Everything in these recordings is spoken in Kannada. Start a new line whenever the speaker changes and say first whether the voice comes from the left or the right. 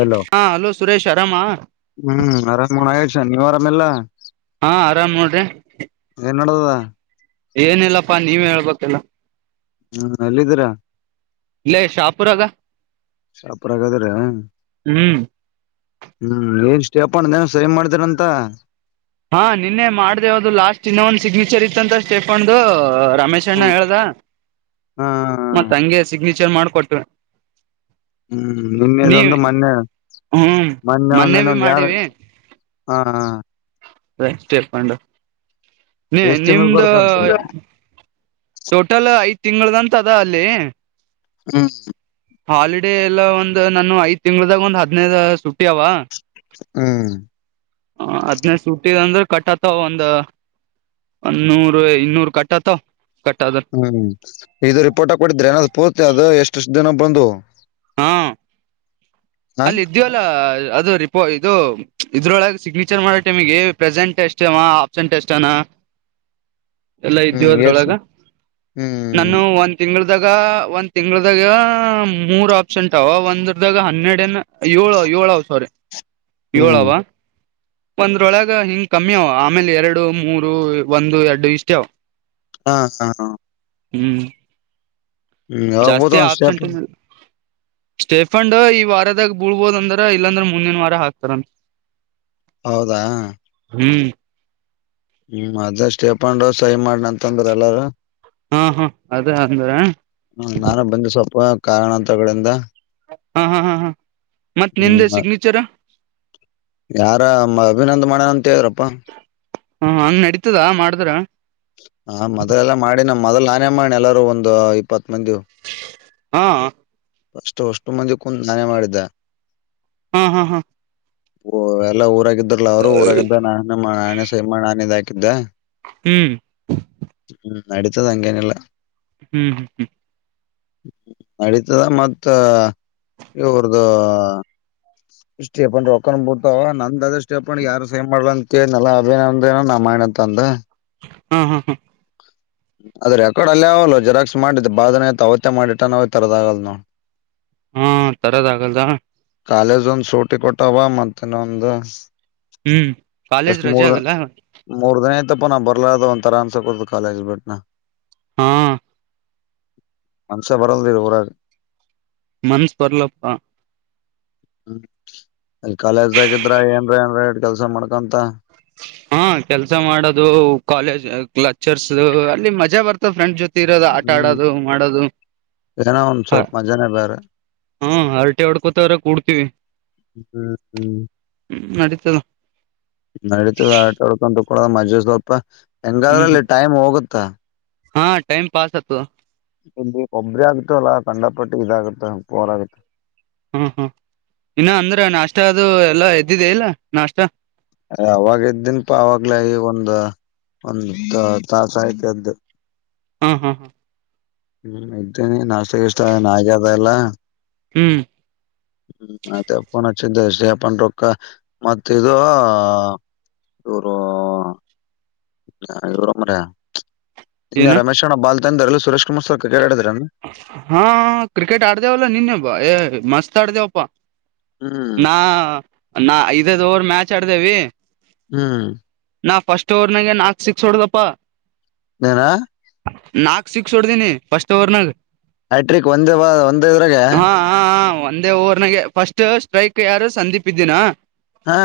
left: ಅಲೋ
right: ಹಾ ಹಲೋ ಸುರೇಶ್ ಆರಾಮ
left: ಹ್ಮ್ ಅರ ಆಯಷ ನೀವ್ ಆರಾಮಲ್ಲ.
right: ಹಾ ಆರಾಮ್ ನೋಡ್ರಿ
left: ನ್ನಡದದಾ.
right: ಏನಿಲ್ಲಪ್ಪಾ ನೀವ ಹೇಳ್ಬೇಕಿಲ್ಲ.
left: ಹ್ಮ್ ಎಲ್ಲಿದ್ದೀರಾ.
right: ಇಲ್ಲ ಶಾಪುರಾಗ.
left: ಸಾಪುರ ಇದಿರ
right: ಹ್ಮ್
left: ಹ್ಮ್ ಏನ್. ತಿಪ್ಪಣೇನು ಸರಿಮ್ ಮಾಡ್ತೀರ ಅಂತ.
right: ಹಾ ನಿನ್ನೆ ಮಾಡ್ದೆವದು ಲಾಸ್ಟ್ ಇನ್ನೊ ಒಂದು ಸಿಗ್ನೇಚರ್ ಇತ್ತಂತ ಸ್ಟೇಫಂಡ್ದ. ರಮೇಶ್ ಅಣ್ಣ
left: ಹಾ
right: ಹೇಳ್ದ ಮತ್ತ ಹಂಗೆ ಸಿಗ್ನೇಚರ್ ಮಾಡಕೊಟ್ಟ.
left: ಹ್ಮ್ ನಿನ್ನೆದುದು ಮೊನ್ನೆ.
right: ಹ್ಮ್
left: ಮನ್ನ
right: ಮೊನ್ನೆ
left: ಒಂದ
right: ಬಿ
left: ಇನೊಂದಗೆ ಯಾರ
right: ಮಾಡಿವಿ
left: ಹಾ.
right: ರೇಳ್ಕೊಂಡು ನೀ
left: ಎಷ್ಟ್ ತಿಂಗಳು
right: ನಿಮ್ದ.
left: ಬರ್ತಂತ
right: ಟೋಟಲ್ ಐದ್ ತಿಂಗಗಳದಂತ ಅದ ಅಲ್ಲಿ.
left: ಹ್ಮ್
right: ಹಾಲಿಡೇ ಎಲ್ಲ ಒಂದು ನಾನು ಐದ್ ತಿಂಗ್ಳದಾಗ ಒಂದು ಹದ್ನೈದ ಸುಧೀ ಅವ.
left: ಹ್ಮ್
right: ಹ ಅದ್ನೆ ಸೂಟಿ ಅದ ಅಂದರ್. ಕಟ್ ಆತವ್ ಒಂದ ಒನ್ನೂರು ಇನ್ನೂರು ಕಟ್ಟತ್ತವ.
left: ಹ್ಮ್ ಇದು ರಿಪೋರ್ಟ್ ಕೊಟ್ಟಿದ್ರ ಏನಾದ್ ಪೂರ್ತಿ ಅದು ಎಷ್ಟಷ್ಟು ದಿನ ಬಂದು.
right: ಹಾ
left: ಹ
right: ಅಲ್ ಇದ್ದಿವಲ ಅಲ್ ಇದು ರಿಪೋ ಇದು ಇದ್ರೊಳಗ ಸಿಗ್ನೇಚರ್ ಮಾಡ ಟೈಮಿಗಿ ಪ್ರೆಸೆಂಟ್ ಎಷ್ಟೇ ಆಪ್ಸೆಂಟ್ ಎಷ್ಟನಾ.
left: [inaudible]
right: ಎಲ್ಲಾ ಇದ್ದೀವ
left: ಎಸ್
right: ಅದ್ರೊಳಗ
left: ಹ್ಮ್
right: ನನ್ನು ಒಂದ್ ತಿಂಗಳ ಗ ಒಂದ್ ತಿಂಗಳದಾಗ ಮೂರ್ ಆಪ್ಷಂಟ್ ಅವ ಒಂದ್ರದಾಗ ಹನ್ನೆರಡನ. ಏಳವ ಎಳವ ಸ್ವಾರಿ
left: ಹ್ಮ್
right: ಏಳವ. ಒಂದ್ರೊಳಗ ಹಿಂಗ್ ಕಮ್ಮಿ ಅವ ಆಮೇಲ ಎರಡು ಮೂರು ಒಂದು ಎಡ್ಡು ಇಷ್ಟೇ ಅವ.
left: ಹಾ ಹಾ
right: ಹ್ಮ್
left: ಹ್ಮ್ ಯಾವಾಗ ಬೋದು
right: ಜಾಸ್ತಿ
left: ಒಂದ್ ಸ್ಟೇಪ್
right: ಆಪ್ಸೆಂಟ್ ಇಲ್. ಸ್ಟೇಫಂಡ್ ಈ ವಾರದಾಗ ಬೀಳ್ಬೋದ ಅಂದರ ಇಲ್ಲಾಂದ್ರ ಮುಂದಿನ ವಾರ ಹಾಕ್ತಾರ ಅಂತ.
left: ಹೌದಾ
right: ಹ್ಮ್
left: ಹ್ಮ್ ಅದ ಸ್ಟೇಫಂಡ ಸೈ ಮಾಡನ ಅಂತಂದ್ರ ಎಲ್ಲಾರೂ.
right: ಹಾ ಹಾ ಅದ ಅಂದ್ರ
left: ಹ್ಮ ನಾನು ಬಂದೆ ಸ್ವಲ್ಪ ಕಾರಣಾಂತರಗಳಿಂದ.
right: ಹಾ ಹಾ ಹಾ ಹಾ ಮತ್
left: ಹ್ಮ್
right: ನಿಂದೆ
left: ಮತ್
right: ಸಿಗ್ನೇಚರ್
left: ಯಾರಾ ಮ ಅಭಿನಂದ ಮಾಡಣಂತ ಹೇಳ್ರ
right: ಹ ಹಂಗ್ ನಡೀತದ ಮಾಡದ್ರ.
left: ಹ ಮೊದಲೆಲ್ಲಾ ಮಾಡಿನ ಮೊದಲ್ ನಾನೇ ಮಾಡಿ ಎಲ್ಲಾರೂ ಒಂದ ಇಪ್ಪತ್ ಮಂದಿ.
right: ಹಾ
left: ಅಷ್ಟು ಅಷ್ಟು ಮಂದಿ ಕುಂದ ನಾನೇ ಮಾಡಿದ್ದೆ.
right: ಹ್ಮ್ ಹ್ಮ್ ಹ್ಮ್
left: ಓ ಎಲ್ಲ ಊರಾಗಿದ್ರಲ್ಲ ಅವ್ರು ಊರಾಗಿದ್ದ ನಾನ ಮಾ ನಾನೆ ಸೈ ಮಾಡ್ ನಾನೆ ಇದ ಹಾಕಿದ್ದ.
right: ಹ್ಮ್
left: ನಡೀತದ ಹಂಗೇನಿಲ್ಲ.
right: ಹ್ಮ್ ಹ್ಮ್
left: ನಡೀತದ ಮತ್ತ ಇವ್ರ್ದು ಸ್ಟಿಪೆಂಡ್ ರೊಕ್ಕನು ಬಿಳತಾವ್ ನಂದ ಅದಿಷ್ಟ. ಸ್ಟೆಪಾಂಡಗ ಯಾರು ಸೈ ಮಾಡಲ್ ಅಂತ ಹೇಳಿದ್ನಲ ಅಭಿನಂದನ ನಾ ಮಾಡಿನಿ ಅಂತ ಅಂದಾ.
right: ಹ್ಮ್ ಹ್ಮ್ ಹ್ಮ್
left: [inaudible] ಅದರ್ ರೆಕಾರ್ಡ್ ಅಲ್ಲೆ ಅವಲ್ಲೊ ಜೆರಾಕ್ಸ್ ಮಾಡಿದ್ದ ಬಾಳ ದಿನ ಐತ್ ಅವತ್ತೆ ಮಾಡಿಟ್ಟನ ಹೋಗ್ ತರದ ಆಗಲ್ಲದ ನೋಡ್.
right: ಹ್ಮ ತರದ ಆಗಲ್ದ.
left: ಕಾಲೇಜ್ ಒಂದ್ ಸೂಟಿ ಕೊಟ್ಟವ ಮತ್ತ ಹಿನೋಂದ.
right: ಹ್ಮ್ ಕಾಲೇಜ್
left: ಎಷ್ಟ್
right: ರಜೆ
left: ಮೂರ್ ದ
right: ಆಗಲ್ಲ
left: ಮೂರ್ ದಿನ ಆಯಿತಪ್ಪ ನಾ ಬರ್ಲಾರ್ದ ಒಂಥರ ಅನ್ಸಕತದ ಕಾಲೇಜ್ ಬಿಟ್ನಾ.
right: ಹಾ
left: ಮನಸ್ಯ್ ಬರಲ್ದ ಈ ಉರಾಗ್.
right: ಮನ್ಸ್ ಬರ್ಲಪ್ಪಾ.
left: ಹ್ಮ್ ಅಲ್ಲಿ ಕಾಲೇಜ್ದಾಗಿದ್ರ ಏನ್ರೆ ಏನ್ರೆ ಇಟ್ ಕೆಲ್ಸ ಮಾಡ್ಕೊಂತ.
right: ಹಾ ಕೆಲ್ಸ ಮಾಡೋದು ಕಾಲೇಜ್ ಕ್ಲಚರ್ಸ್ ಅಲ್ಲಿ ಮಜಾ ಬರ್ತದ. ಫ್ರೆಂಡ್ ಜೊತಿ ಇರೋದು ಆಟ
left: ಹ್ಮ್
right: ಆಡೋದು ಮಾಡೋದು.
left: ಏನೋ ಒಂದ್
right: ಹ
left: ಸ್ವಲ್ಪ ಮಜಾನೇ ಬೇರೆ
right: ಹ್ಮ ಹರಟೆ ಹೊಡ್ಕೊತರ ಕೂಡ್ತೀವಿ.
left: ಹ್ಮ್ ಹ್ಮ್
right: ಹ್ಮ್ ನಡೀತದ
left: ನಡಿ
right: ಹ್ಮ್
left: [unintelligible]
right: ಹಾ ಟೈಮ್ ಪಾಸ್ ಆತದ.
left: ಇಲ್ಲಿ ಒಬ್ಬರೆ ಆಗ್ತಿವಲ್ಲ ಕಂಡಪಟ್ಟಿ ಇದಾಗುತ್ತ ಬೋರ್ ಆಗುತ್ತ.
right: ಹ್ಮ್ ಹ್ಮ್ ಇನ್ನ ಅಂದ್ರೆ ನಾಷ್ಟ ಅದು ಎಲ್ಲ ಎದ್ದಿದೆ ಇಲ್ಲ ನಾಷ್ಟ,
left: ಅವಾಗ ಇದ್ದನ್ ಪಾ ಅವಾಗ್ಲ ಈಗ ಒಂದು, ಒಂದ ತಾಸ ಆಯತ ಎದ್ದು.
right: ಹ್ಮ್ ಹ್ಮ್ ಹ್ಮ.
left: ಹ್ಮ್ ಇದ್ದೇನಿ ನಾಷ್ಟ ಇಷ್ಟನ್ ಆ ನಾ ಆಗ್ಯದ ಎಲ್ಲಾ.
right: ಹ್ಮ್.
left: ಹ್ಮ್ ಮತ್ತೆ ಫೋನ್ ಹಚ್ಚಿದ್ದ ಸ ಅಪನರೊಕ್ಕ ಮತ್ತ ಇದು ಇವ್ರು. ಇವ್ರೋ ಮಾರಾಯ
right: ಏನ
left: ಇಂಜಿನಿಯರ್ ರಮೇಶ್ವಣ್ಣ ಬಾಲ್ತಂದ ಎಲ್ರೂ ಸುರೇಶ್ ಕುಮಾರ್ ಸರ್ ಕ್ರಿಕೆಟ್ ಆಡಿ
right: ಹಾ ಕ್ರಿಕೆಟ್ ಆಡ್ದೇವಲ್ಲಾ ನಿನ್ನೆ ಬ ಏ ಮಸ್ತ್ ಆಡ್ದೇವಪ್ಪಾ.
left: ಹ್ಮ್
right: ನಾ ನಾ ಐದದೋರ್ ಮ್ಯಾಚ್ ಆಡ್ದೇವಿ.
left: ಹ್ಮ್.
right: ನಾ ಫಸ್ಟ್ ಓವರ್ ನಾಗ ನಾಕ್ ಸಿಕ್ಸ್ ಹೊಡ್ದಪ್ಪಾ.
left: ಏನಾ.
right: ನಾಕ್ ಸಿಕ್ಸ್ ಹೊಡ್ದಿನಿ ಫಸ್ಟ್ ಓವರ್ನಗ.
left: ಹೈಟ್ರಿಕ್ ಒಂದೇ ವ ಒಂದ ಇದ್ರಾಗ.
right: ಹಾ ಹಾ ಒಂದೇ ಓವರ್ ನಗೆ ಫಸ್ಟ್ ಸ್ಟ್ರೈಕ್ ಯಾರು ಸಂದೀಪ್ದ್ದಿನ
left: ಹಾ,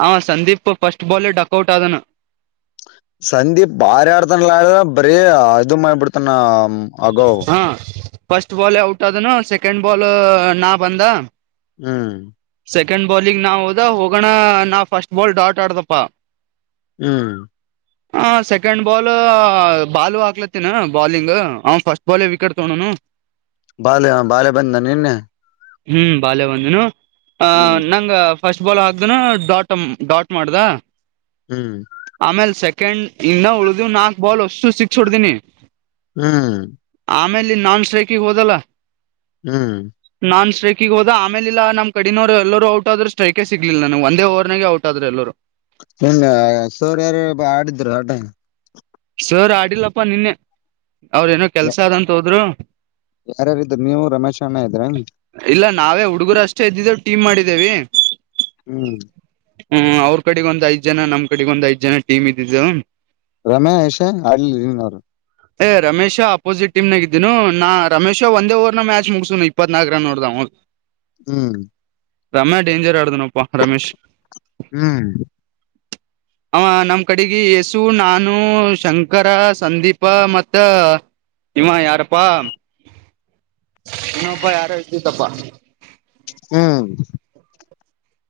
right: ಹ ಸಂದೀಪ್ ಫಸ್ಟ್ ಬಾಲ್ ಡಕ್ಔಟ್ ಆದನು.
left: ಸಂದೀಪ್ ಬಾರಿ ಆಡ್ತನ್ ಆಡ ಬರೀ ಅದು ಮಾಡ್ ಬಿಡ್ತಾನ. ಹ್ಮ ಅಗೌ,
right: ಹಾ ಫಸ್ಟ್ ಬಾಲ್ ಔಟ್ ಆದನು. ಸೆಕೆಂಡ್ ಬಾಲ್ ನಾ ಬಂದ.
left: ಹ್ಮ್.
right: ಸೆಕೆಂಡ್ ಬಾಲಂಗಿ ನಾವ ಹೋದ ಹೋಗೋಣ ನಾ ಫಸ್ಟ್ ಬಾಲ್ ಡಾಟ್ ಆಡದಪ್ಪ.
left: ಹ್ಮ್.
right: ಹ ಸೆಕೆಂಡ್ ಬಾಲ್ ಬಾಲು ಹಾಕ್ಲತ್ತಿನ ಬಾಲಿಂಗ್. ಹ ಫಸ್ಟ್ ಬಾಲ್ಗಿ ವಿಕೆಟ್ ತೊಂಡುನು.
left: ಬಾಲ್ ಬಾಳೆ ಬಂದ ನಿನ್ನೆ.
right: ಹ್ಮ್ ಬಾಲ್ಯ ಒಂದನು ಆ
left: ಹ್ಮ್
right: ನಂಗ, ಫಸ್ಟ್ ಬಾಲ್ ಹಾಕ್ದನು ಡಾಟ್ ಡಾಟ್ ಮಾಡ್ದ
left: ಹ್ಮ್
right: ಆಮೇಲೆ ಸೆ ಕಂಡ್ ಇನ್ನ ಉಳ್ದವ್ ನಾಕ್ ಬಾಲ್ ಅಷ್ಟು ಸಿಕ್ ಹೊಡ್ದನಿ.
left: ಹ್ಮ್.
right: ಆಮೇಲೆ ನಾನ್ ಸ್ಟ್ರೈಕಿಗೆ ಹೋದಲ್ಲ.
left: ಹ್ಮ್.
right: ನಾನ್ ಸ್ಟ್ರೈಕಿಗೆ ಹೋದ ಅಮೇಲ ಇಲ್ಲ ನಮ್ಮ್ ಕಡಿನವರು ಎಲ್ಲರರು ಔಟ್ ಆದರು ಸ್ಟ್ರೈಕೇ ಸಿಗ್ಲಿಲ್ಲ ನವು ಒಂದ ಓವರ್ನಾಗ ಔಟ್ ಆದ್ರ ಎಲ್ಲರು.
left: ನಿಮ್ ಸರ್ ಯಾರ್ಯಾರ ಆಡಿದ್ರು ಆಟ.
right: ಸರ್ ಆಡಿಲ್ಲಪ್ಪಾ ನಿನ್ನೆ ಅವ್ರೇ ಏನೋ ಕೆಲ್ಸ ಅದಂತ ಹೋದ್ರು.
left: ಯಾರ್ಯಾರಿದ್ರು ನೀವು ರಮೇಶ್ ಅಣ್ಣ ಇದ್ರ
right: ಇಲ್ಲ ನಾವೇ ಹುಡುಗರು ಅಷ್ಟೇ ಇದ್ದಿದ್ದೇ ಟೀಮ್ ಮಾಡಿದ ದ್ದೇವಿ
left: ಹ್ಮ್.
right: ಹ್ಮ್ ಅವ್ರ ಕಡೆಗ ಒಂದ್ ಐದ್ ಜನ ನಮ್ ಕಡೆಗ ಒಂದ್ ಐದ್ ಜನ ಟೀಮ್ ಇದ್ದಿದ್ದೇವು.
left: ರಮೇಶ್ ಅಲ್ಲಿ ನೀನವ್ರು
right: ಏ ರಮೇಶ ಅಪೋಸಿಟ್ ಟೀಮ್ನಾಗಿದ್ದೀನು. ನಾ ರಮೇಶ್ ಒಂದೇ ಓರ್ ನ ಮ್ಯಾಚ್ ಮುಗಸು ಇಪ್ಪತ್ನಾಲ್ಕಕ್ ರನ್ ನೋಡ್ದ್.
left: ಹ್ಮ್.
right: ರಮ್ಯಾ ಡೇಂಜರಾ ಆಡದನಪ್ಪಾ ರಮೇಶ್.
left: ಹ್ಮ್
right: ಅವ ನಮ್ ಕಡೆಗಿ ಹೆಸೂ ನಾ ನು ಶಂಕರ ಸಂದೀಪ ಮತ್ತ. ಇವಾ ಯಾರಪ್ಪಾ ಇನ್ನ ಒಬ್ಬವ ಯಾರ್ ಇದ್ದಿದ್ಪಾ.
left: ಹ್ಮ್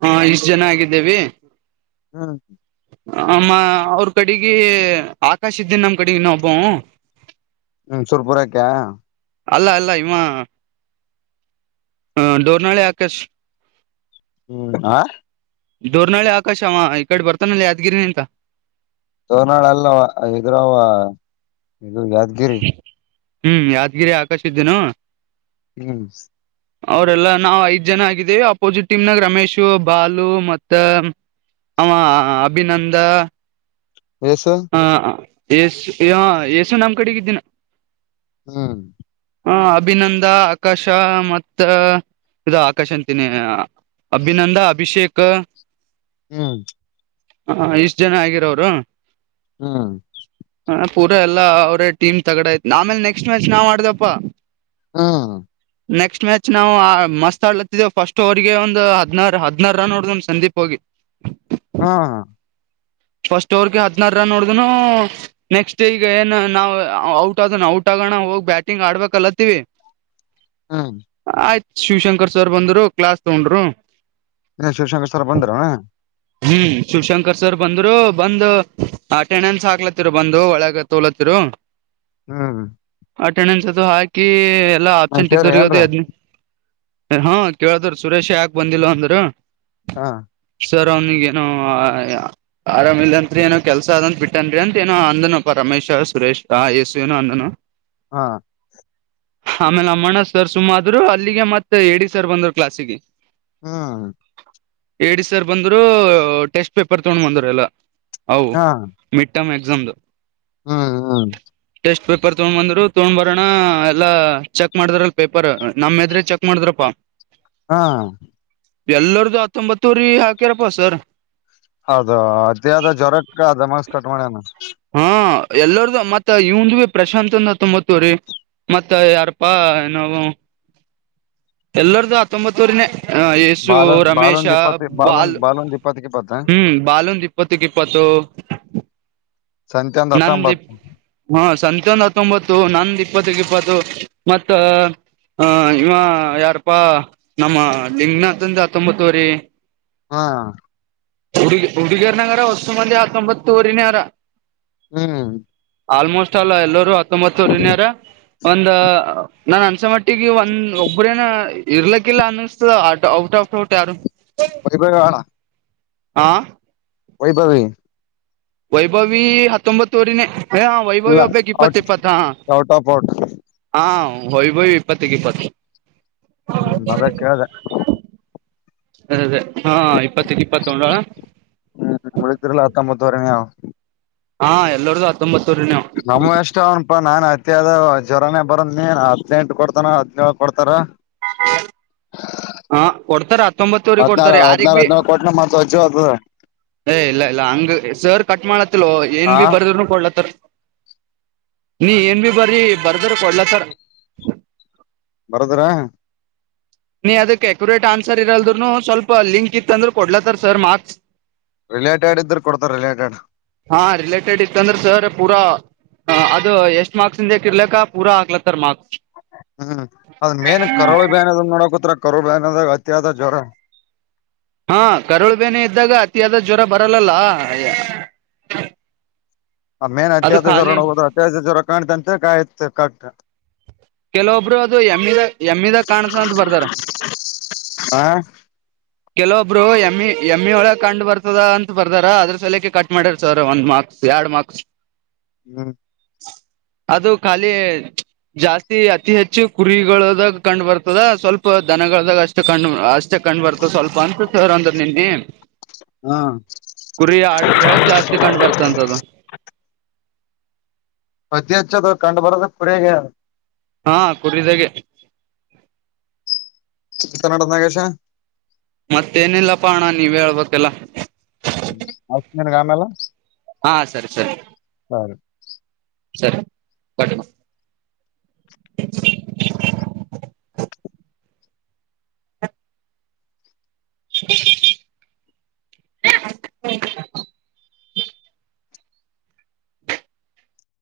right: ಹಾ ಇಷ್ಟು ಜನ ಆಗಿದ್ದೇವಿ.
left: ಹ್ಮ
right: ಅಮ್ಮ ಅವ್ರ ಕಡೆಗೆ ಆಕಾಶ ಇದ್ದೇನ್ ನಮ್ ಕಡೆಗ ಇ ಒಬ್ಬ.
left: ಹ್ಮ ಸುರ್ಪುರಕ್ಕ.
right: ಅಲ್ಲ ಅಲ್ಲ ಇಮ್ಮ ಹ ಡೋರ್ನಾಳಿ ಆಕಾಶ್.
left: ಹ್ಮ ಆ.
right: ದೂರ್ನಳ್ಳಿ ಆಕಾಶ ಅವ ಈ ಕಡೆ ಬರ್ತಾನಲ್ಲಿ ಯಾದ್ಗಿರಿ ಅಂತ.
left: ತೋನಾಳ ಅಲ್ಲ ಇದ್ರಾವ ಇದು ಯಾದ್ಗಿರಿ.
right: ಹ್ಮ್ ಯಾದ್ಗಿರಿ ಆಕಾಶ ಇದ್ದಿನು.
left: ಹ್ಮ.
right: ಅವ್ರಲ್ಲಾ ನಾವವು ಐದ್ ಜನ ಆಗಿದ್ದೇವಿ ಅಪೋಸಿಟ್ ಟೀಮ್ನಾಗ ರಮೇಶು ಬಾಲು ಮತ್ತ. ಆ ಅಭಿನಂದ.
left: ಎಸು.
right: ಏಸು ಯ ಏಸು ನಮ್ಮ್ ಕಡೆಗಿದ್ದೀನ.
left: ಹ್ಮ್
right: ಹ ಅಭಿನಂದ ಆಕಾಶ ಮತ್ತ. ಇದು ಆಕಾಶ ಅಂತೀನಿ ಅಭಿನಂದ ಅಭಿಷೇಕ್.
left: ಹ್ಮ
right: ಹ ಇಷ್ಟು ಜನ ಆಗಿರೋರು.
left: ಹ್ಮ್.
right: ಹ ಪೂರಾ ಎಲ್ಲಾ ಅವ್ರೇ ಟೀಮ್ ತಗಡ ಆಯತ್ ಆಮೇಲೆ ನೆಕ್ಸ್ಟ್ ಮ್ಯಾಚ್ ನಾವ್ ಮಾಡ್ದಪ್ಪಾ.
left: ಹಾ
right: ನೆಕ್ಸ್ಟ್ ಮ್ಯಾಚ್ ನಾವು ಮಸ್ತ್ ಆಡ್ಲತ್ತಿದ್ದೇವು ಫಸ್ಟ್ ಓಗೆ ಒಂದು ಹಧನರಾ ಹದ್ನಾರ ರನ್ ಹೊಡ್ದ್ ಸಂದೀಪ್ ಹೋಗಿ.
left: ಹಾ ಹ
right: ಫಸ್ಟ್ ಓವರ್ಗೆ ಹದಿನಾರ ರನ್ ನೋಡ್ದ ನೆಕ್ಸ್ಟ್ ಈಗ ಏ ನಾ ಔಟ್ ಆದ ಔಟ್. ಗಣ ಹೋಗಿ ಬ್ಯಾಟಿಂಗ್ ಆಡ್ಬೇಕ ಅಲತ್ತೀವಿ.
left: ಹ್ಮ್
right: ಆಯ್ತು ಶಿವಶಂಕರ್ ಸರ್ ಬಂದರು ಕ್ಲಾಸ್ ತಗೊಂಡರು.
left: ಇನ್ನ ಶಿವಶಂಕರ್ ಸರ್ ಬಂದಾರ.
right: ಹ್ಮ್ ಶಿವಶಂಕರ್ ಸರ್ ಬಂದ್ರು ಬಂದು ಆಟೆಣನ್ಸ್ ಹಾಕ್ಲತ್ತರು ಬಂದು ಒಳಗ ತೋಲತ್ತರು.
left: ಹ್ಮ್
right: ಅಟೆಂಡೆನ್ಸ್ ಅದು ಹಾಕಿ ಎಲ್ಲಾ
left: ಹ
right: ಆಬ್ಸೆಂಟ್
left: ಕೇಳ್ರಿ
right: ಇದ್ದ್ರಗದು
left: ಏನ್ರ
right: ಎದು ಹಾ ಕೇಳಿದ್ರ ಸುರೇಶ ಯಾಕೆ ಬಂದಿಲ್ಲ ಅಂದ್ರ.
left: ಹಾ
right: ಸರ್ ಅವನಿಗೇನು. ಆರಾಮ ಇಲ್ಂತ್ರಿ ಏನೋ ಕೆಲ್ಸ ಅದಂತ ಬಿಟ್ಟನ್ರಿ ಅಂತತ್ ಏನೋ ಅಂದನು ಪರಮೇಶ ಸುರೇಶ್ ಯೇಸು ಏನೋ ಅಂದನು.
left: ಹಾ
right: ಆಮೇಲೆ ಅಮ್ಮಣ್ಣ ಸರ್ ಸುಮ್ಮ ಆದ್ರು ಅಲ್ಲಿಗೆ ಮತ್ತತ್ ಎಡಿ ಸರ್ ಬಂದರು ಕ್ಲಾಸಿಗೆ
left: ಹಾ
right: ಎಡಿ ಸರ್ ಬಂದ್ರು ಟೆಸ್ಟ್ ಪೇಪರ್ ತಗೊಂಡ್ ಬಂದರು ಎಲ್ಲ. ಹೌ
left: ಹಾ
right: ಮಿಡ್ಟ್ ಎಕ್ಸಾಮ್.
left: ಹ್ಮ್ ಹಾ
right: ಪೇಪರ್ ತೊಗೊಂಡ್ ಬಂದ್ರು ತೊಗೊಂಡ್ ಬರೋಣ ಎಲ್ಲಾ ಚೆಕ್ ಮಾಡಿದ್ರ ಅಲ್ ಪೇಪರ್ ನಮ್ಮ್ ಹೆದ್ರೆ ಚೆಕ್ ಮಾಡಿದ್ರಪ್ಪಾ.
left: ಹಾ
right: ಎಲ್ಲರ್ದು ಹತ್ತೊಂಬತ್ತೂರಿ ಹಾಕ್ಯರಪ್ಪ ಸರ್.
left: ಹೌದು ಅದೇದ ಜ್ವರಕ್ಕ ದಮಸ್ ಕಟ್ ಮಾಡ್ಯನ.
right: ಹಾ ಎಲ್ಲಾರ್ದು ಮತ್ತ ಇವಂದು ಪ್ರಶಾಂತ ಅಂದ ತೊಂಬತ್ತವ್ರರಿ. ಮತ್ತ ಯಾರಪ್ಪಾ ಏ ನವು. ಎಲ್ಲರ್ದು ಹತ್ತೊಂಬತ್ತೂರನೇ. ಹ ಯಸು
left: ಬಾಲ
right: ರಮೇಶ
left: ಬಾಲೊಂದ್ ಇಪ್ಪತ್ ಬಾಲೊಂದ್
right: ಬಾಲ್
left: ಬಾಲೊಂದ್ ಇಪ್ಪತ್ತಕ್ ಇಪ್ಪತ್ತ
right: ಹ್ಮ್ ಬಾಲ್ ಒಂದ್ ಇಪ್ಪತ್ತ ಇಪ್ಪತ್ತು. ಹ [inaudible]
left: [unintelligible]
right: ನಂದಿಪ್
left: ಹತ್ತೊಂಬತ್ತು
right: ಹೂ ಸ ಇತ್ತೊಂದ ಹತ್ತೊಂಬತ್ತು ನಂದ ಇಪ್ಪತ್ತಕ್ಕೆ ಇಪ್ಪತ್ತು ಮತ್ತ ಹ ಇವ ಯಾರಪ್ಪಾ ನಮ್ಮ ಲಿಂಗನಾತಂದು ಅತೊಂಬತ್ತುವರಿ
left: ಹಾ
right: ಹುಡಿಗ ಹುಡುಗರ್ನಂಗರ ಹೊಸ ಮಲ್ಲಿ ಹಕೊಂಬತ್ತು ರಿನರ
left: ಹ್ಮ್
right: ಆಲ್ಮೋಸ್ಟ್ ಆಲ್ ಎಲ್ಲರು ಹತ್ತೊಂಬತ್ತರಾರ ಒಂದ ನಾನನ್ ಅನ್ಸ ಮಾಡಟ್ಟ. ಈಗ ಒಂದ ಒಬ್ಬ್ರೇನ ಇರ್ಲಕ್ಕಿಲ್ಲ ಅನ್ನಿಸತ ಔಟ್ ಆಫ್ ರಔಟ್ ಯಾರು.
left: ವೈಭವ ಅಣ
right: ಆ
left: ವೈಭವಿ
right: ವೈಭವಿ ಹತ್ತೊಂಬತ್ತೂರನೇ ಏ ವೈವಯ
left: ಇಲ್ಲ
right: ಒಗ್ಬೇಕು ಇಪ್ಪತ್ತು
left: ಔಟ್
right: ಇಪ್ಪತ್ತು ಹ
left: ಔಟ್ ಆಫ್ ಔಟ್
right: ಹಾ ಹಯ ಹಯ ಇಪ್ಪತ್ತಗೆ ಇಪ್ಪತ್ತು
left: ಹ್ಮ್ ಅದ ಕೇಳಿದೆ
right: ಅದೇ ಅದೇ ಹಾ ಇಪ್ಪತ್ತ ಇಪ್ಪತ್ತ ಒಡಳ
left: ಹ್ಮ್ ಉಳಿದ್ರಲ್ಲ [unintelligible]
right: ಹಾ ಎಲ್ಲರ್ದು ಹತ್ತೊಂಬತ್
left: ನಮ ಎಷ್ಟ ಅವನಪಾ ನಾನ್ ಆ ಮದ ಜ್ವರನೇ ಬರಂದ್ ನೀ ಹದಿನನೆಂಟು ಕೊಡ್ತಾರ ಹದಿನೇಳ ಕೊಡ್ತಾರ
right: ಹಾ ಕೊಡ್ತಾರ ಹತ್ತೊಂಬತ್ತೂ್ರಿಗೆ
left: ಹದ್ನಾರ
right: ಕೊಡ್ತಾರ ಯಾರಗ್
left: ಹದ್ನಾರ
right: ಬೀ.
left: ಹದ್ನೇಳು ಕೊಟ್ನ ಮತ್ ವಜ್ಜು ಆತದ
right: ಏ ಇಲ್ಲ ಇಲ್ಲ ಹಂಗ ಸರ್ ಕಟ್ ಮಾಡ್ಲತ್ತಲ್ ಏನ್
left: ಹಾ
right: ಬಿ ಬರ್ದ್ರನು ಕೊಡ್ಲತ್ತರ್ ನೀ ಏನ್ ಬಿ ಬರರಿ ಬರ್ದ್ರ ಕೊಡ್ಲತ್ತಾರ.
left: ಬರೋದ್ರ
right: ನೀ ಅದಕ್ ಅಕ್ಯುರೇಟ್ ಆನ್ಸರ್ ಇರಲ್ದನು ಸ್ವಲ್ಪ ಲಿಂಕ್ ಇತ್ತ ಅಂದ್ರರು ಕೊಡ್ಲತ್ತಾರ ಸ್ವಲ್ಪ ಮಾರ್ಕ್ಸ್.
left: ರಿಲೇಟೆಡ್ ಇದ್ರರು ಕೊಡ್ತಾರೆ ರಿಲೇಟೆಡ್
right: ಹಾ ರಿಲೇಟೆಡ್ ಇತ್ತಂದ್ರೆ ಸರ್ ಪೂರಾ ಹ ಅದು ಎಷ್ಟ್ ಮಾರ್ಕ್ಸ್ ಇಂದ ಇರ್ಲಕ್ಕ ಪೂರ ಆಗ್ಲತ್ತರ್ ಮಾರ್ಕ್ಸ್
left: ಹ್ಮ್ ಅದ ಮೇನ್ ಕರಾವ ಬಏನ ನೋಡಕತ್ರ ಕರುಬನದ ಅತ್ಯದ ಜ್ರ
right: ಹಾ ಕರುಳುಬೇನೆ ಇದ್ದಾಗ ಅತಿಯಾದ ಜ್ವರ ಬರಲ್ಲಲ್ಲಯ
left: ಆ ಮೇನ್ ಅತ್ಯಾಸ ಜ್ವರ ನ ಹೋುದು ಅತ್ಯ ಜ್ವರ ಕಾಣತ ಅಂತ ಕ ಆಯ್ತ್ ಕ
right: ಕೆಲವೊಬ್ರು ಅದು ಎಮ್ಮಿದ ಎಮ್ಮಿದಾಗ ಕಾಣಸ ಅಂತ ಬಾರ್ಧರ
left: ಹ
right: ಕೆಲೊಬ್ರು ಎಮ ಎಮ್ ಇ ಒಳಗೆ ಕಂಡ್ ಬರ್ತದ ಅಂತ ಬರ್ದಾರ ಅದ್ರ ಸಲಕೆ ಕಟ್ ಮಾಡ್ಯರ್ ಸರ್ ಒಂದ್ ಮಾರ್ಕ್ಸ್ ಎರಡ್ ಮಾರ್ಕ್ಸ್
left: ಹ್ಮ
right: ಅದು ಖಾಲಿ ಜಾಸ್ತಿ ಅತಿ ಹೆಚ್ಚು ಕುರಿಗಳದಾಗ ಕಂಡ್ ಬರ್ತದ ಸ್ವಲ್ಪ ದನಗಳದಾಗ ಅಷ್ಟೇ ಕಂಡ್ ಅಷ್ಟೇ ಕಂಡ್ ಬರ್ತದ ಸ್ವಲ್ಪ ಅಂತ ಸರ್ ಅಂದ್ರೆ ನಿನ್ನೆ
left: ಹ್ಮ್
right: ಕುರಿ ಆಡದ್ರೊಳಗ್ ಜಾಸ್ತಿ ಕಂಡ್ ಬರ್ತಂತದು
left: ಅತ್ತ ಅಚ್ಚ ಕಂಡು ಬರೋದ ಕುರಗ
right: ಹಾ ಕುರಿದಾಗ
left: ಇ ಕನಾಟನಾಗೇಶ
right: ಮತ್ತೇನಿಲ್ಲಪ್ಪಣ ನೀವ್ ಹೇಳ್ಬೇಕಲ್ಲ.
left: ಹಗಮ್ಯಲ್ಲ.
right: ಹಾ ಸರಿ ಸರಿ
left: ಹ [inaudible]
right: ಸರಿ ಬಟ್ಟ [inaudible] [unintelligible] ಹ